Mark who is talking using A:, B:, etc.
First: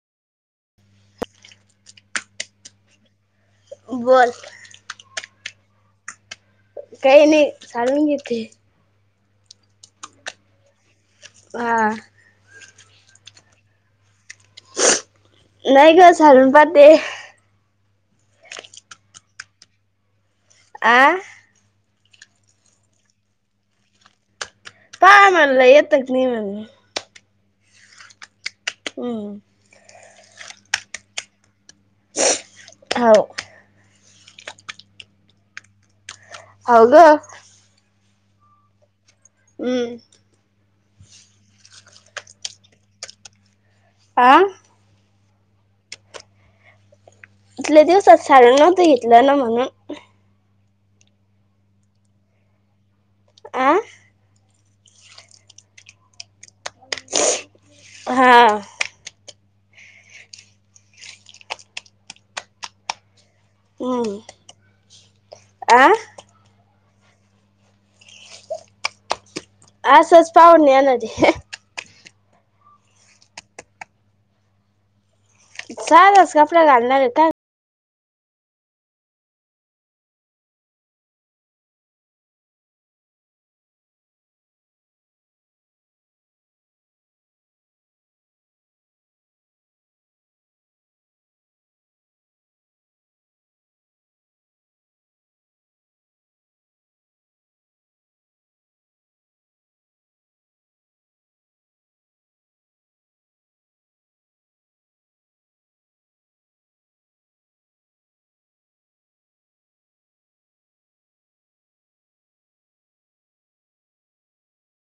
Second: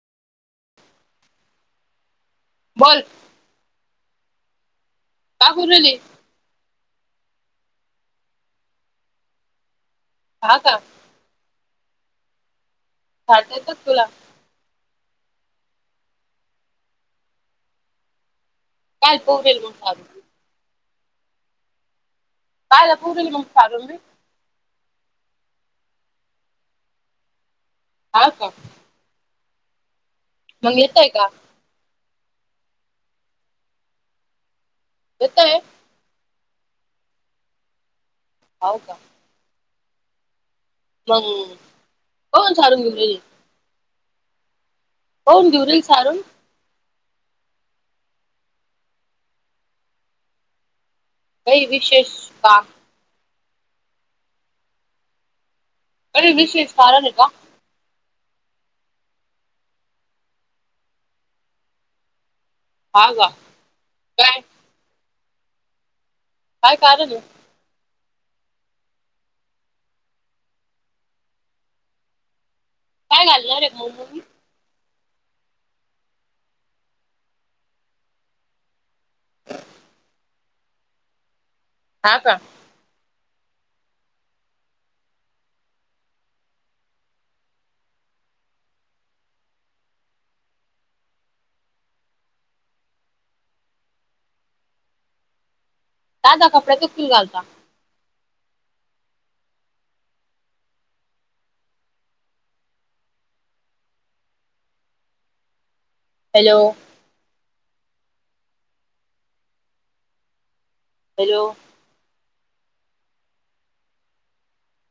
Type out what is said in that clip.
A: बोल
B: बोल
A: का करूले
B: काही नाही झाडून घेते
A: हा का
B: हा
A: ठ येतात तुला
B: नाहीयका झाडून पाात
A: कालपूरेल म्हण स
B: आं
A: कायला पूर् नमस्कारुम्ही
B: पाय मला येतात नि मल
A: हा का
B: हम
A: मग येतय का
B: हव
A: होताय
B: हो का
A: हो का
B: हम्म
A: मम् कोण सारून घ
B: आं
A: होन घऊरल सारूून
B: इथल्या दिवसात साार नव्ह घेतलं ना म्हणून
A: काही विशेष का
B: आं
A: अरे विशेष कारण आहे का
B: हां
A: हा का काय
B: आं
A: काय कारल
B: आसच पाहुणे येणार
A: काय घालणार रे भाऊ म
B: चचास कपडा गाणार रेता
A: हा का दादा कपड्या चो कल घालता हॅलो व